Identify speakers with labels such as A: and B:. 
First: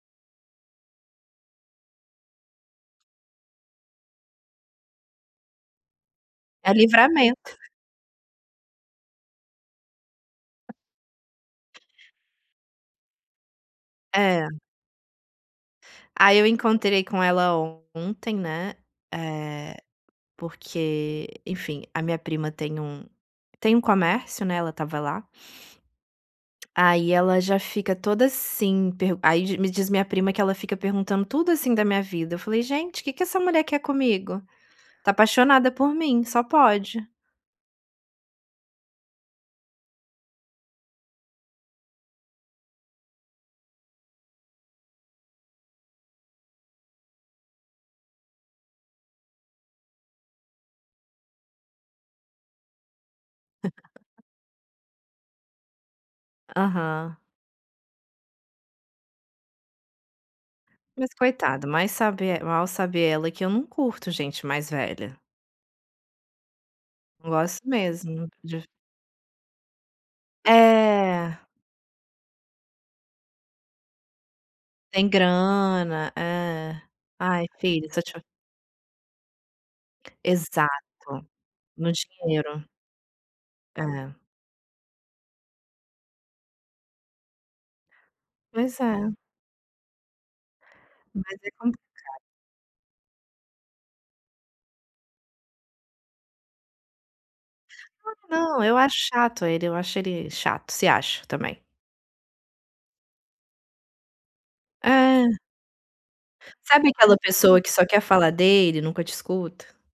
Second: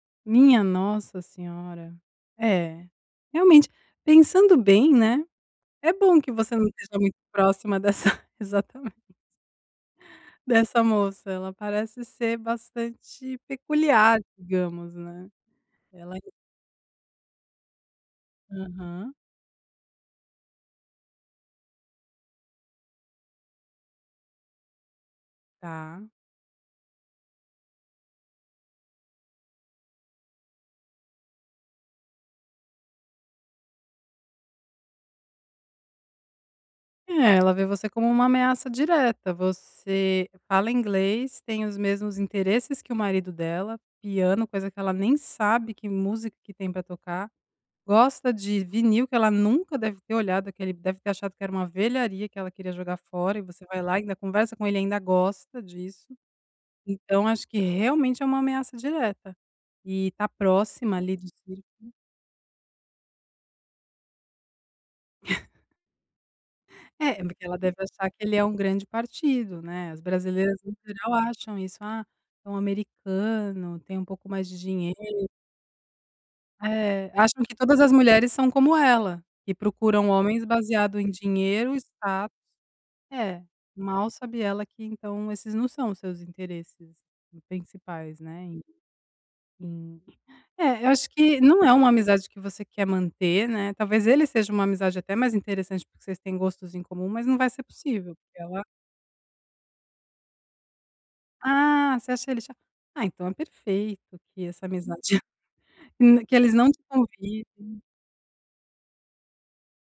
A: Minha nossa senhora, é, realmente, pensando bem, né, é bom que você não
B: É
A: esteja muito
B: livramento.
A: próxima dessa, exatamente dessa moça, ela parece ser bastante peculiar
B: É.
A: digamos, né, ela
B: Aí eu encontrei com ela ontem, né,
A: Aham.
B: eh, porque, enfim, a minha prima tem um tem um comércio, né, ela estava lá
A: Tá.
B: aí ela já fica toda, assim, per aí me diz minha prima que ela fica perguntando tudo, assim, da minha vida, falei gente que que essa mulher quer comigo? Está apaixonada por mim, só pode.
A: É, ela vê você como uma ameaça direta, você fala inglês, tem os mesmos interesses que o marido dela, piano, coisa que ela nem sabe que música que tem para tocar. Gosta de vinil que ela nunca deve ter olhado aquele deve ter achado, que era uma velharia que ela queria jogar fora e você vai lá e ainda conversa com ele e ainda gosta disso,
B: Aham.
A: então, acho que realmente é uma ameaça direta, e está próxima
B: Mas
A: ali do
B: coitada, mas
A: círculo.
B: sabe el mal sabe ela, que eu não curto gente mais velha.
A: É,
B: Não
A: porque ela
B: gosto
A: deve achar que
B: mesmo
A: ele é um
B: de
A: grande partido, né, as brasileiras em geral
B: É.
A: acham isso, ah, é um americano, tem um pouco mais de dinheiro.
B: Tem grana é,
A: Eh, acham
B: ai
A: que todas
B: filha
A: as
B: [unintelligible]
A: mulheres são como ela, e procuram homens baseado em
B: Exato,
A: dinheiro,
B: no
A: status
B: dinheiro.
A: é, e mal
B: Eh.
A: sabe ela, que então, esses não são os seus interesses principais, né,
B: Pois é.
A: hum, é, eu acho
B: Mas
A: que
B: é
A: não é uma
B: complicado.
A: amizade que você quer manter, né, talvez, ele seja uma amizade até mais interessante, porque vocês têm gostos em comum, mas não vai ser
B: Ah
A: possível porque ela
B: não, eu acho chato ele, eu acho ele chato, se acha também.
A: Ah, você acha ele é cha ah então, é perfeito que essa amizade
B: Eh.
A: na que eles não te
B: Sabe, aquela pessoa que
A: convidem.
B: só quer falar dele, e nunca te escuta.